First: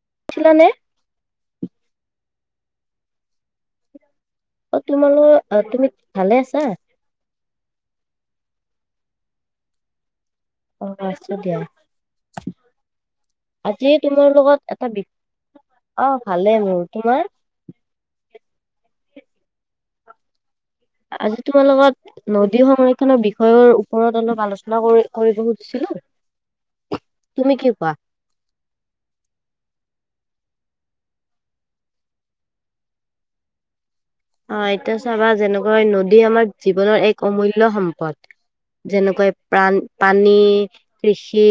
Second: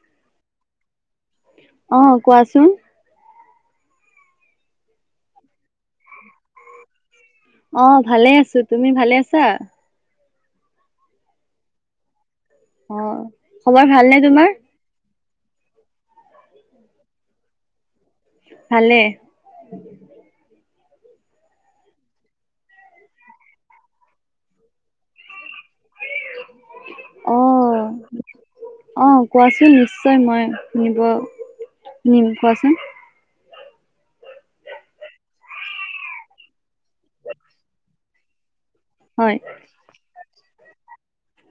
[unintelligible] অ' কোৱাচোন। অ' তোমালোক, তুমি ভালে আছা? অ 'ভালে আছো। তুমি ভালে আছা? অ' আছো দিয়া। অ' আজি খবৰ ভালনে তোমাৰ? লগত এটা বি অ' ভালে মোৰ। তোমাৰ? ভালে। আজি তোমাৰ লগত নদী সংৰক্ষণৰ বিষয়ৰ ওপৰত অলপ আলোচনা কৰি কৰিব খুজিছিলো। তুমি কি কোৱা অ', অ'কোৱাচোন নিশ্চয়। নিশ্চয় মই নিব নিম কোৱাচোন। অ'এতিয়া চাবা যেনেকুৱা নদী আমাৰ জীৱনৰ এক অমূল্য় সম্পদ। যেনেকৈ হয় প্ৰাণ। পানী, কৃষি,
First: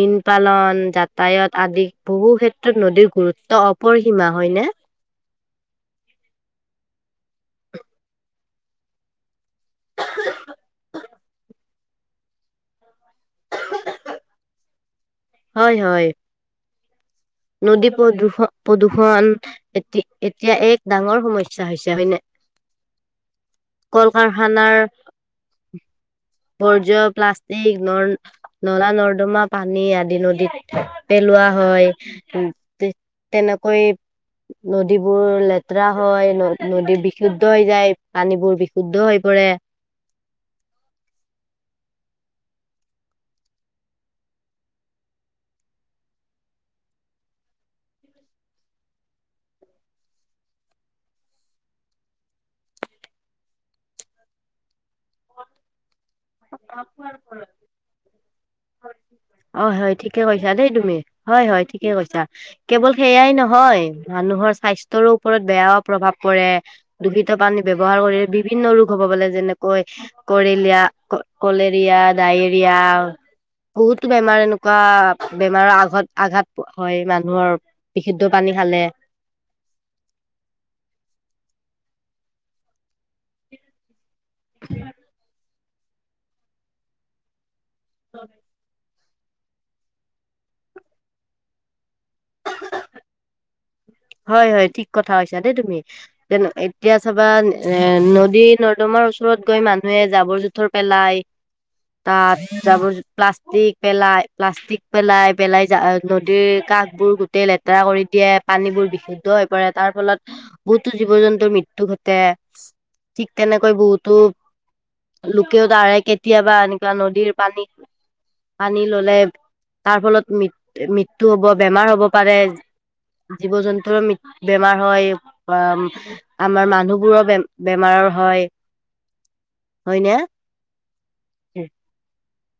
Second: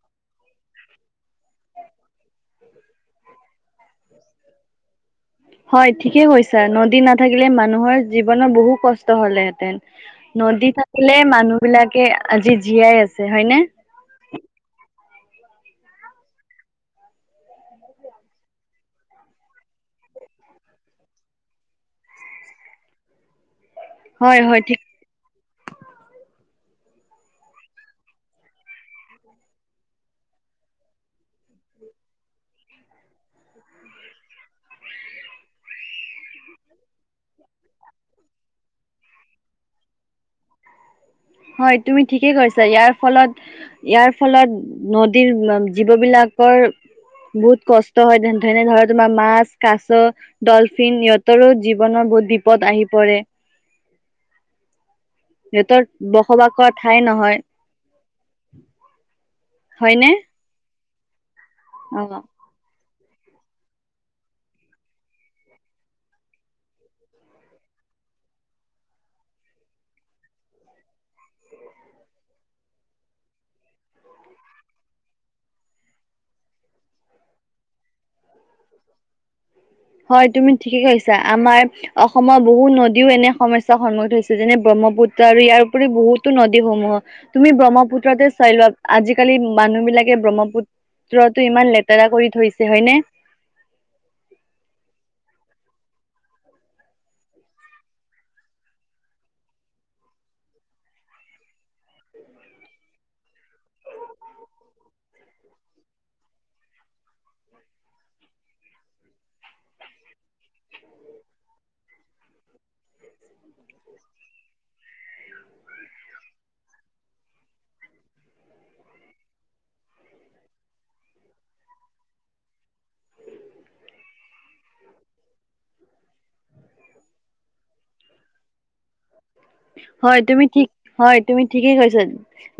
মীন পালন, যাতায়ত আদি বহু ক্ষেত্ৰত নদীৰ গুৰুত্ব অপৰসীমা হয়নে? হয় ঠিকে কৈছা, নদী নাথাকিলে মানুহৰ জীৱনত বহু কষ্ট হ'লে হয়। নদী থাকিলে মানুহ। বিলাকে আজি জীয়াই আছে। হয়নে? হয় হয় নদী প্ৰদূষণ, প্ৰদূষণ এতি এতিয়া এক ডাঙৰ সমস্যা হৈছে হয়নে? হয় হয় ঠিক কল-কাৰখানাৰ। সৰ প্লাষ্টিক নলা-নৰ্দমা পানী আদি নদীত পেলোৱা হয়। উম্ তেনেকৈ নদীবোৰ লেতেৰা হয়, ন নদী বিশুদ্ধ হৈ যায় পানীবোৰ বিশুদ্ধ হৈ পৰে। হয় তুমি ঠিকেই কৈছা, ইয়াৰ ফলত ইয়াৰ ফলত নদীৰ জীৱ বিলাকৰ বহুত কষ্ট হয় যেনে ধৰা তোমাৰ মাছ, কাছ, ডলফিন সিহঁতৰো জীৱনৰ বহুত বিপদ আহি পৰে। সিহঁতৰ বসবাসৰ ঠাই নহয় অ হয় হয়নে? ঠিকে কৈছা দেই তুমি হয় হয় ঠিকে কৈছা অ' কেৱল সেইয়াই নহয় মানুহৰ স্বাস্থ্যৰো ওপৰত বেয়া প্ৰভাৱ পৰে দূষিত পানী ব্যৱহাৰ কৰি বিভিন্ন ৰোগ হ'ব বলে যেনেকৈ কৰেলীয়া কলেৰিয়া ডায়েৰিয়া বহুতো বেমাৰ এনেকুৱা বেমাৰৰ আঘাত আঘাত হয় মানুহৰ বিশুদ্ধ পানী খালে হয় তুমি ঠিকে কৈছা আমাৰ অসমৰ বহুত নদীও এনে সমস্যাৰ সন্মুখীন হৈছো যেনে ব্ৰহ্মপুত্ৰ আৰু ইয়াৰ পৰি বহুতো নদীসমূহ তুমি ব্ৰহ্ম পুত্ৰতে চাই লোৱা আজিকালি মানুহ বিলাকে ব্ৰহ্মপুত্ৰতো ইমান লেতেৰা কৰি থৈছে হয়নে হয় হয় ঠিক কথা কৈছা দেই তুমি যে এতিয়া চাবা এ নদী নৰ্দমাৰ ওচৰত গৈ মানুহে জাবৰ জোথৰ পেলাই তাত জাবৰ প্লাষ্টিক পেলাই প্লাষ্টিক পেলাই পেলাই নদীৰ কাষবোৰ গোটেই লেতেৰা কৰি দিয়ে পানীবোৰ বিশুদ্ধ হৈ পৰে তাৰ ফলত বহুতো জীৱ জন্তুৰ মৃত্যু ঘটে ঠিক তেনেকৈ বহুতো লোকেও তাৰে কেতিয়াবা এনেকুৱা নদীৰ পানী পানী ললে তাৰ ফলত ম মৃত্যু হব বেমাৰ হব পাৰে জীৱ জন্তু ৰ বেমাৰ হয় বা আমাৰ মানুহবোৰৰ বে বেমাৰৰ হয় হয়নে হয় তুমি ঠিক হয় তুমি ঠিকেই কৈছা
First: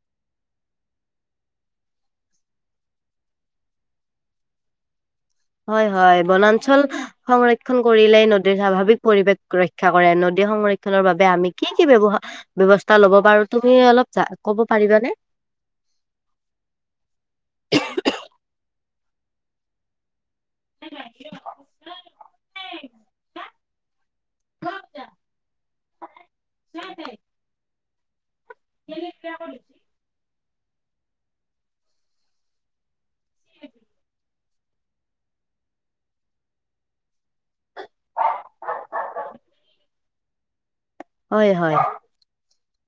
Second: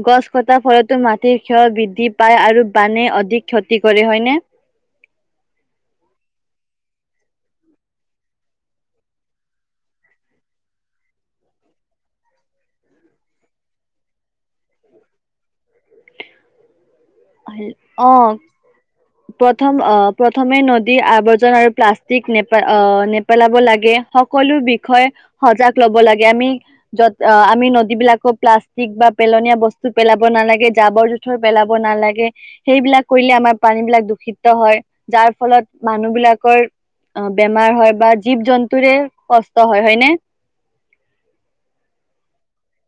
গছ কটাৰ ফলতো মাটিৰ ক্ষয় বৃদ্ধি পায় আৰু বানে অধিক ক্ষতি কৰে হয়নে হয় হয় বনাঞ্চল সংৰক্ষন কৰিলেই নদীৰ স্বাভাৱিক পৰিৱেশ ৰক্ষা কৰে নদীৰ সংৰক্ষনৰ বাবে আমি কি কি ব্যৱহা ব্যৱস্থা লব পাৰো তুমি অলপ কব পাৰিবানে আহ অ প্ৰথম আহ প্ৰথমে নদীৰ আৱৰ্জন আৰু প্লাষ্টিক নেপ আহ নেপেলাব লাগে সকলো বিষয়ে সজাগ লব লাগে আমি যত আমি যিবিলাকক প্লাষ্টিক বা পেলনীয়া বস্তু পেলাব নালাগে জাবৰ জোথৰ পেলাব নালাগে সেইবিলাক কৰিলে আমাৰ পানী বিলাক দূষিত হয় যাৰ ফলত মানুহ বিলাকৰ বেমাৰ হয় বা জীৱ জন্তুৰে কষ্ট হয় হয়নে হয় হয়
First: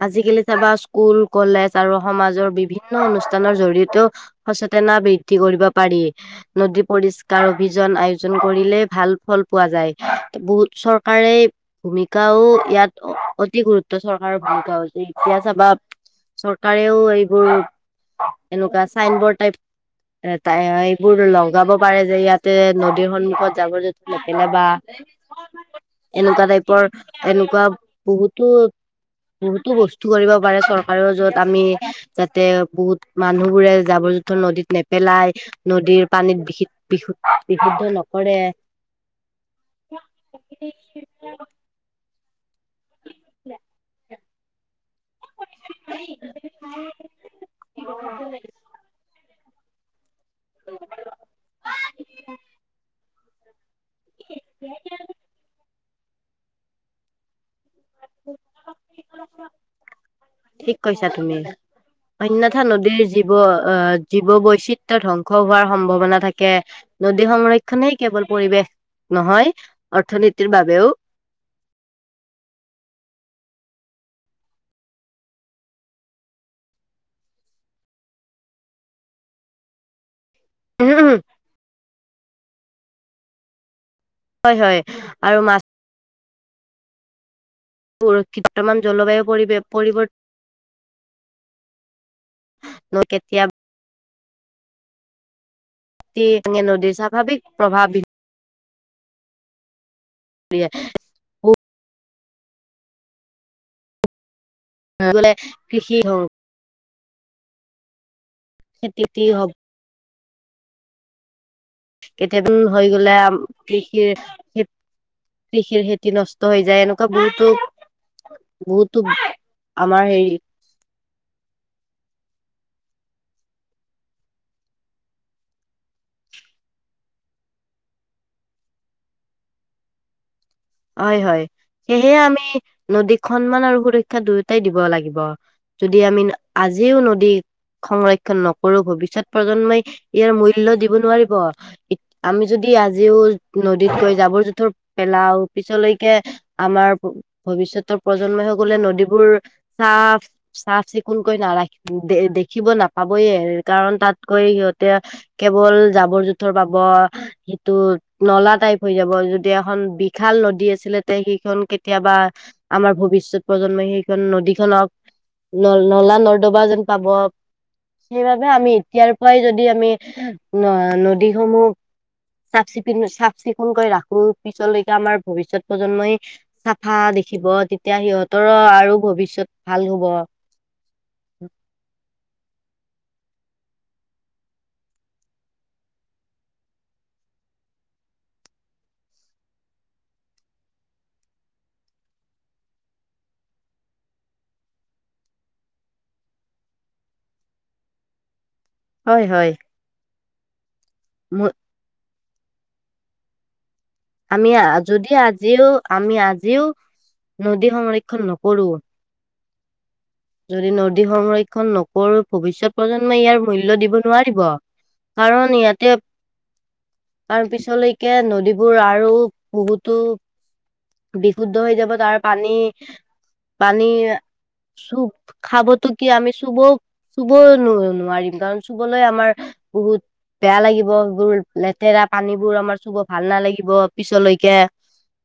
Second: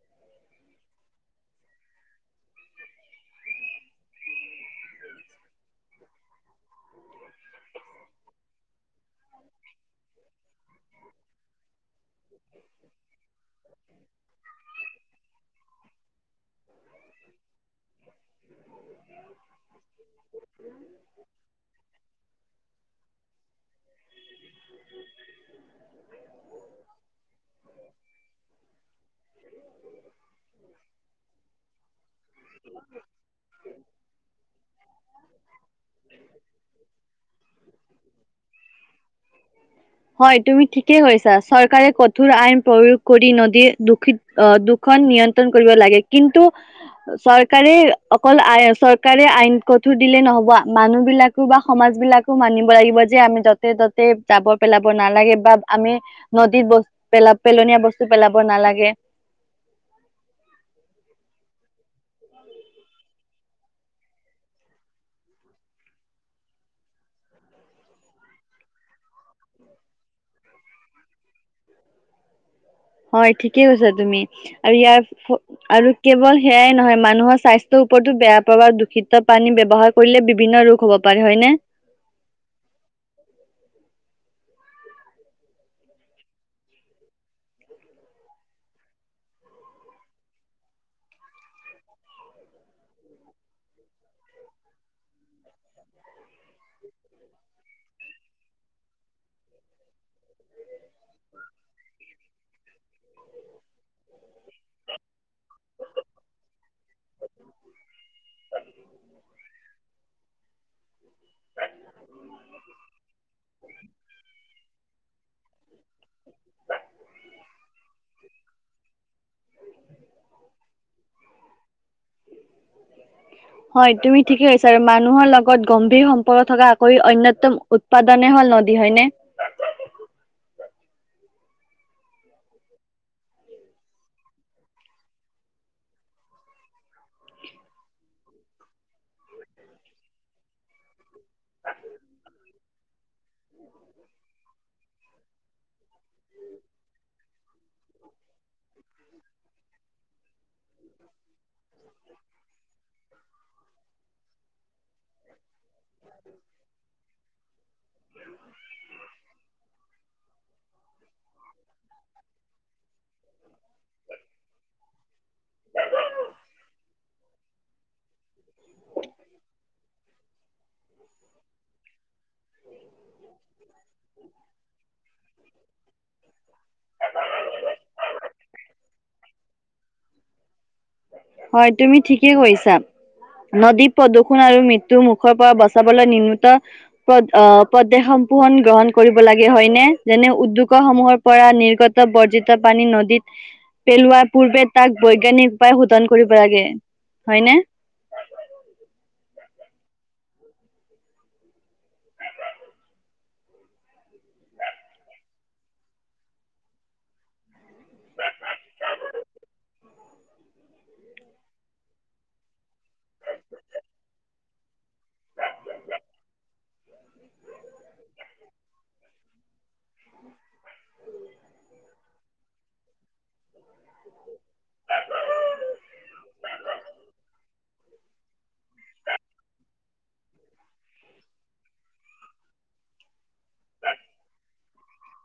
আজিকালি চাবা স্কুল কলেজ আৰু সমাজৰ বিভিন্ন অনুষ্ঠানৰ জৰিয়তেও সচেতনা বৃদ্ধি কৰিব পাৰি নদী পৰিষ্কাৰ অভিযান আয়োজন কৰিলে ভাল ফল পোৱা যায় বহুত চৰকাৰে ভূমিকাও ইয়াত অতি গুৰুত্ব চৰকাৰৰ ভূমিকা হৈছে এতিয়া চাবা চৰকাৰেও এইবোৰ এনেকুৱা চাইন বৰ্ড টাইপ টাই এইবোৰ লগাব পাৰে যে ইয়াতে নদীৰ সন্মুখত জাৱৰ জথু নেপেলাবা এনেকুৱা টাইপৰ এনেকুৱা বহুতো বহুতো বস্তু কৰিব পাৰে চৰকাৰেও যত আমি যাতে বহুত মানুহ বুৰে জাবৰ জোথৰ নদীত নেপেলাই নদীৰ পানীত বিশুু বিশুদ্ধ নকৰে ঠুৰ আইন প্ৰয়োগ কৰি নদীয়ে দুখিত অ দুখ খন নিয়ন্ত্ৰণ কৰিব লাগে কিন্তু চৰকাৰে অকল আই চৰকাৰে আইন ক দিলে নহব মানুহ বিলাকো বা সমাজ বিলাকো মানিব লাগিব যে আমি তাতে তাতে যাব পেলাব নালাগে বা আমি নদীত বস্তু পেলাব পেলনীয়া বস্তু পেলাব নালাগে ঠিক কৈছা তুমি অন্যথা নদীৰ জীৱ অহ জীৱ বৈচিত্ৰ্য ধ্বংস হোৱাৰ সম্ভাৱনা থাকে নদী সংৰক্ষনেই কেৱল পৰিৱেশ নহয় অৰ্থনীতিৰ বাবেও হয় ঠিকে কৈছা তুমি আৰু ইয়াৰ আৰু কেৱল সেয়াই নহয় মানুহৰ স্বাস্থ্যৰ ওপৰতো বেয়া প্ৰভাৱ দূষিত পানী ব্যৱহাৰ কৰিলে বি বিন্ন ৰোগ হ'ব পাৰে হয় নে [inaudible] হয় হয় আৰু মাছ পৰিশিত বৰ্তমান জলবায়ু পৰিবে পৰিবৰ্ত ন কেতিয়া নদীৰ তুমি নদীৰ স্বাভাৱিক প্ৰভাৱ হ বলে কৃষি হওক খেতিতে হওক [inaudible] কেতিয়া--উ হৈ গলে আ ম কৃষিৰ খ কৃষিৰ খেতি নষ্ট হৈ যায় এনেকুৱা বহুতো বহুতো আমাৰ হেৰি হয় তুমি ঠিকে কৈছা আৰু মানুহৰ লগত গম্ভীৰ সম্পৰ্ক থকা আকৰি অ্ন্যতম উৎপাদনে হল নদী হয়নে হয় হয় সেয়হেে আমি নদীক সন্মান আৰু সুৰক্ষা দুয়োটাই দিব লাগিব যদি আমি আজি যিও নদী সংৰক্ষ ণ নকৰো ভৱিষ্যত প্ৰজন্মই ইয়াৰ মূল্য দিব নোৱাৰি আমি যদি আজি আজিও নদীত গৈ জাবৰ জোঁথৰ পেলাও পিছলৈ আমাৰ ভৱিষ্যতৰ প্ৰজন্মই সকলে নদীবোৰ চাফ চাফ চিকুণকৈ নাৰাখি দে দেখিব নাপাবয়ে কাৰণ তাতকৈ সিহঁতে কেৱল জাবৰ জোথৰ পাব সিটো নলা টাইপ হৈ যাব যদি এখন বি ভাল নদী আছিলে সেইখন কেতিয়াবা আমাৰ ভৱিষ্যত প্ৰজন্মই সেইখন নদীখনক ন নলা নৰ্দবা যেন পাব সেইবাবে আমি এতিয়াৰ পৰাই যদি আমি ন নদীসমূহ চাফ চিকু চাফ চিকুণকৈ ৰাখো পিছলৈ আমাৰ ভৱিষ্যত প্ৰজন্ম চাফা দেখিব তেতিয়া সিহঁতৰো আৰ ভৱিষ্যত ভাল হব হয় তুমি ঠিকেই কৈছা নদী প্ৰদূৰণ আৰু মৃত্যু মুখৰ পৰা বচাবলৈ নিম নত পদ অহ পদেশসম্পোহণ গ্ৰহণ কৰিব লাগে হয়নেে যেনে উদ্যোগ সমূহৰ পৰা নিৰ্গত বৰ্জিত পানী নদীত পেলোৱাৰ পূৰ্বে তাক বৈজ্ঞানিক উপায় শোধন কৰিব লাগে হয়নে হয় হয় মো আমি আ যদি আজিও আমি আজিও নদী সংৰক্ষণ নকৰো যদি নদী সংৰক্ষণ নকৰো ভৱিষ্যত প্ৰজন্মই ইয়াৰ মূল্য দিব নোৱাৰিব কাৰণ ইয়াতে কাৰণ পিছলৈকে নদীবোৰ আৰু বহুতো বিশুদ্ধ হৈ যাব তাৰ পানী পানী চুব খাবতো কি আমি চুব চুবও- নো-নোৱাৰিম কাৰণ চুবলৈ আমাৰ বহুত বেয়া লাগিব, সেইবোৰ লেতেৰা পানীবোৰ আমাৰ চুব ভাল নালাগিব পিছলৈকে।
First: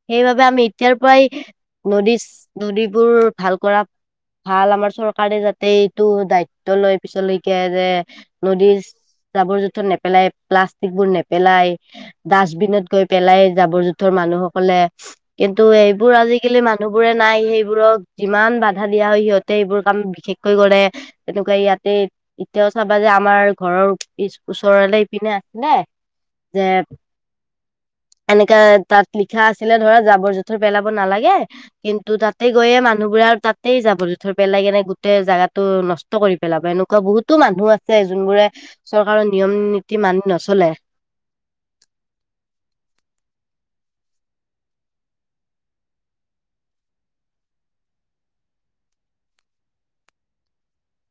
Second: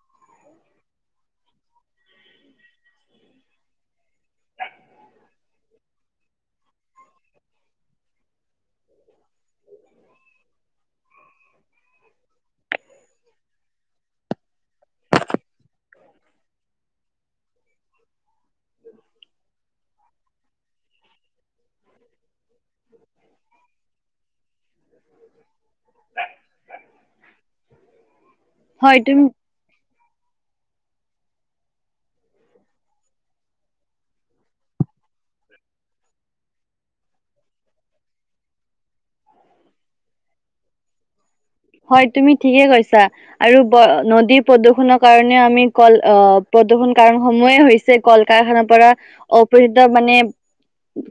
সেইবাবে আমি এতিয়াৰ পৰাই নদীচ-নদীবোৰ ভাল কৰা ভাল আমাৰ চৰকাৰে যাতে এইটো দায়িত্ব লয় পিছলকে যে নদীৰ জাবৰ জোথৰ নেপেলাই, প্লাষ্টিকবোৰ নেপেলাই, ডাষ্টবিনত গৈ পেলাই জাবৰ জোথৰ মানুহক কলে কিন্তু এইবোৰ আজিকালি মানুহ বোৰে নাই সেইবোৰক যিমান দিয়া হয় সিহঁতে এইবোৰ কাম বিশেষকৈ গলে তেনেকুৱা ইয়াতে এতিয়াও চাবা যে আমাৰ ঘৰৰ পিছ ওচৰলে ইপিনে আছিলে যে এনেকাে হয় তাত তুমি লিখা আছিলে ধৰা যাব। জবৰ জোথৰ পেলাব নালাগে কিন্তু তাতে গৈয়ে মানুহবোৰ আৰু তাত গোটই যাবলৈ ধৈ পেলাই কেনে গোটেই জেগাতো নষ্ট কৰি পেলাব এনেকুৱা বহুতো মানুহ আছে যোনবোৰে চৰকাৰৰ নিয়ম নীতি মানি নচলে, হয় তুমি ঠিকে কৈছা আৰু নদী প্ৰদূৰনৰৰ কাৰণেও আমি কল আহ প্ৰদূৰ্ষণ কাৰণ সমূয়ে হৈছে কল কাৰখানাৰ পৰা অপচিত মানে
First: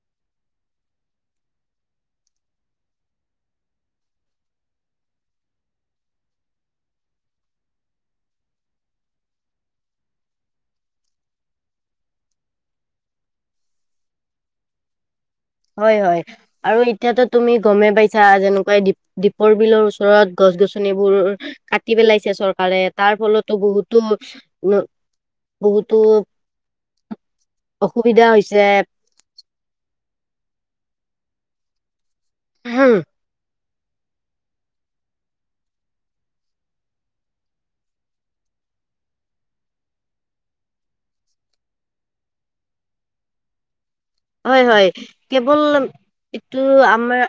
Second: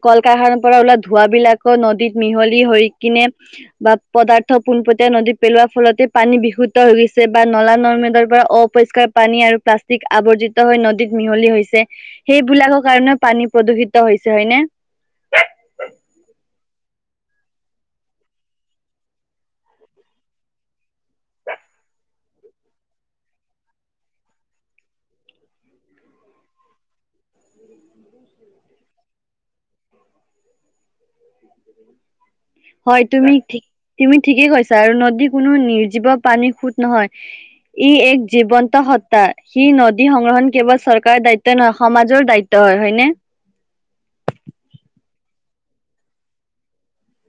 কল কাৰখানাৰ পৰা ওলা ধোঁৱাবলাকো নদীত মিহলি হৈ কিনে বা পদাৰ্থ পোনপটীয়া নদীত পেলোৱা ফলতে পানী বিশুদ্ধ হৈ গৈছে বা নলা নৰ্মেদৰ পৰা অপৰিষ্কাৰ পানী আৰু প্লাষ্টিক আৱৰ্জিত হৈ নদীত মিহলি হৈছে সেইবিলাকৰ কাৰণেও পানী প্ৰদূষিত হৈছে হয়নে? হয় হয় আৰু এতিয়াতো তুমি গমেই পাইছা যেনেকুৱাই দীপৰ বিলৰ ওচৰত গছ গছনিবোৰ কাটি পেলাইছো চৰকাৰে তাৰ ফলতো বহুতো বহুতো অসুবিধা হৈছে। উ উম, হয় তুমিক তুমি ঠিকেই কৈছা আৰু নদী কোনো নিৰ্জীৱ পানী সুত নহয় ই এক জীৱন্ত সত্তা সি নদী সংগ্ৰহণ কেৱল চৰকাৰৰ দায়িত্ব নহয় সমাজৰ দায়িত্ব হয় হয়নে হয় হয় কেৱল এইটো আমাৰ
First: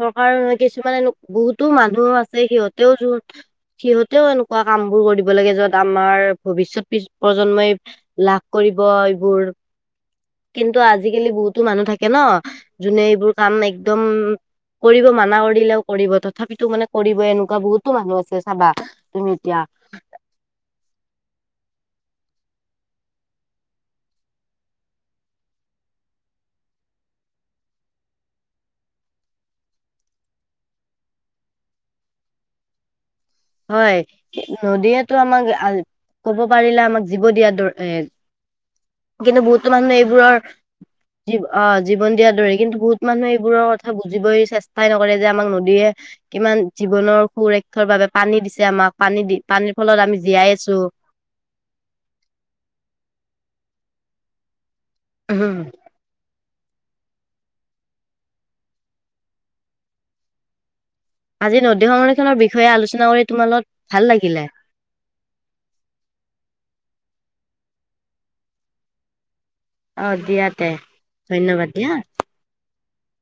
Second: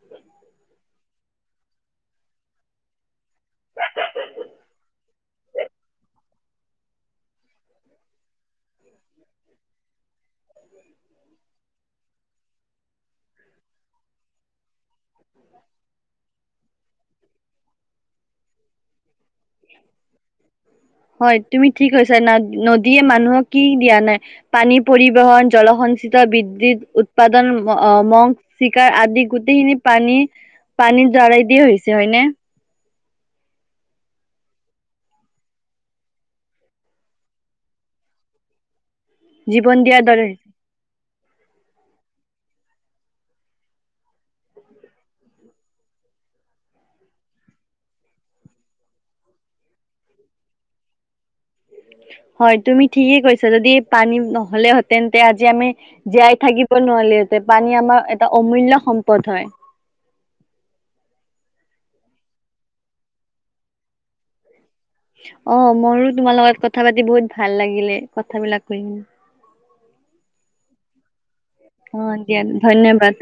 চৰকাৰৰ কিছুমান এনে বহুতো মানুহ আছে সিহঁতেও সিহঁতেও এনেকুৱা কাম বোৰ কৰিব লাগে যত আমাৰ ভৱিষয়ত প্ৰজন্মই লাভ কৰিব এইবোৰ কিন্তু আজিকালি বহুতো মানুহ থাকে ন যোনে এইবোৰ কাম একদম কৰিব মানা কৰি দিলেও কৰিব তথাপিতো মানে কৰিব এনেকুৱা বহুতো মানুহ আছে চাবা, তুমি এতিয়া হয় তুমি। ঠিক হৈছে ন নদীয়ে মানুহক কি দিয়া নাই পানী পৰিবহন জলসঞ্চিত বিদ্য়ুৎ উৎপাদন মগ চিকাৰ আদি গোটেইখিনি পানী পানীৰ দ্বাৰাই দিয়ে হৈছে হয়নে, হয় নদীয়েতো আমাক কব পাৰিলে আমাক জীৱ দিয়া দ এ কিন্তু বহুতো জীৱন মানুহ দিয়াৰ দৰে এইবোৰৰ যি আহ জীৱন দিয়াৰ দৰে কিন্তু বহুত মানুহে এইবোৰৰ কথা বুজিবই চেষ্টাই নকৰে যে আমাক নদীয়েীয়ে কিমান জীৱনৰ সুুৰক্ষাৰ বাবে পানী দিছে আমাক পানী দি পানীৰ ফলত আমি জীয়াই আছো। হয় তুমি ঠিকেই কৈছা যদি পানী নহ'লে, তেন্তে আজি আমি জীয়াই থাকি নহ'লি এতে পানী আমাৰ এটা অমূল্য সম্পদ হয়। আজি নদী সংৰক্ষণৰ বিষয়ে আলোচনা কৰি তোমাৰ লগত ভাল লাগিলে। অ', মোৰো তোমাৰ লগত কথা পাতি বহুত ভাল লাগিলে কথাবিলাক কৈন। অ দিয়া তে ধন্যবাদ দিয়া। ধন্যবাদ।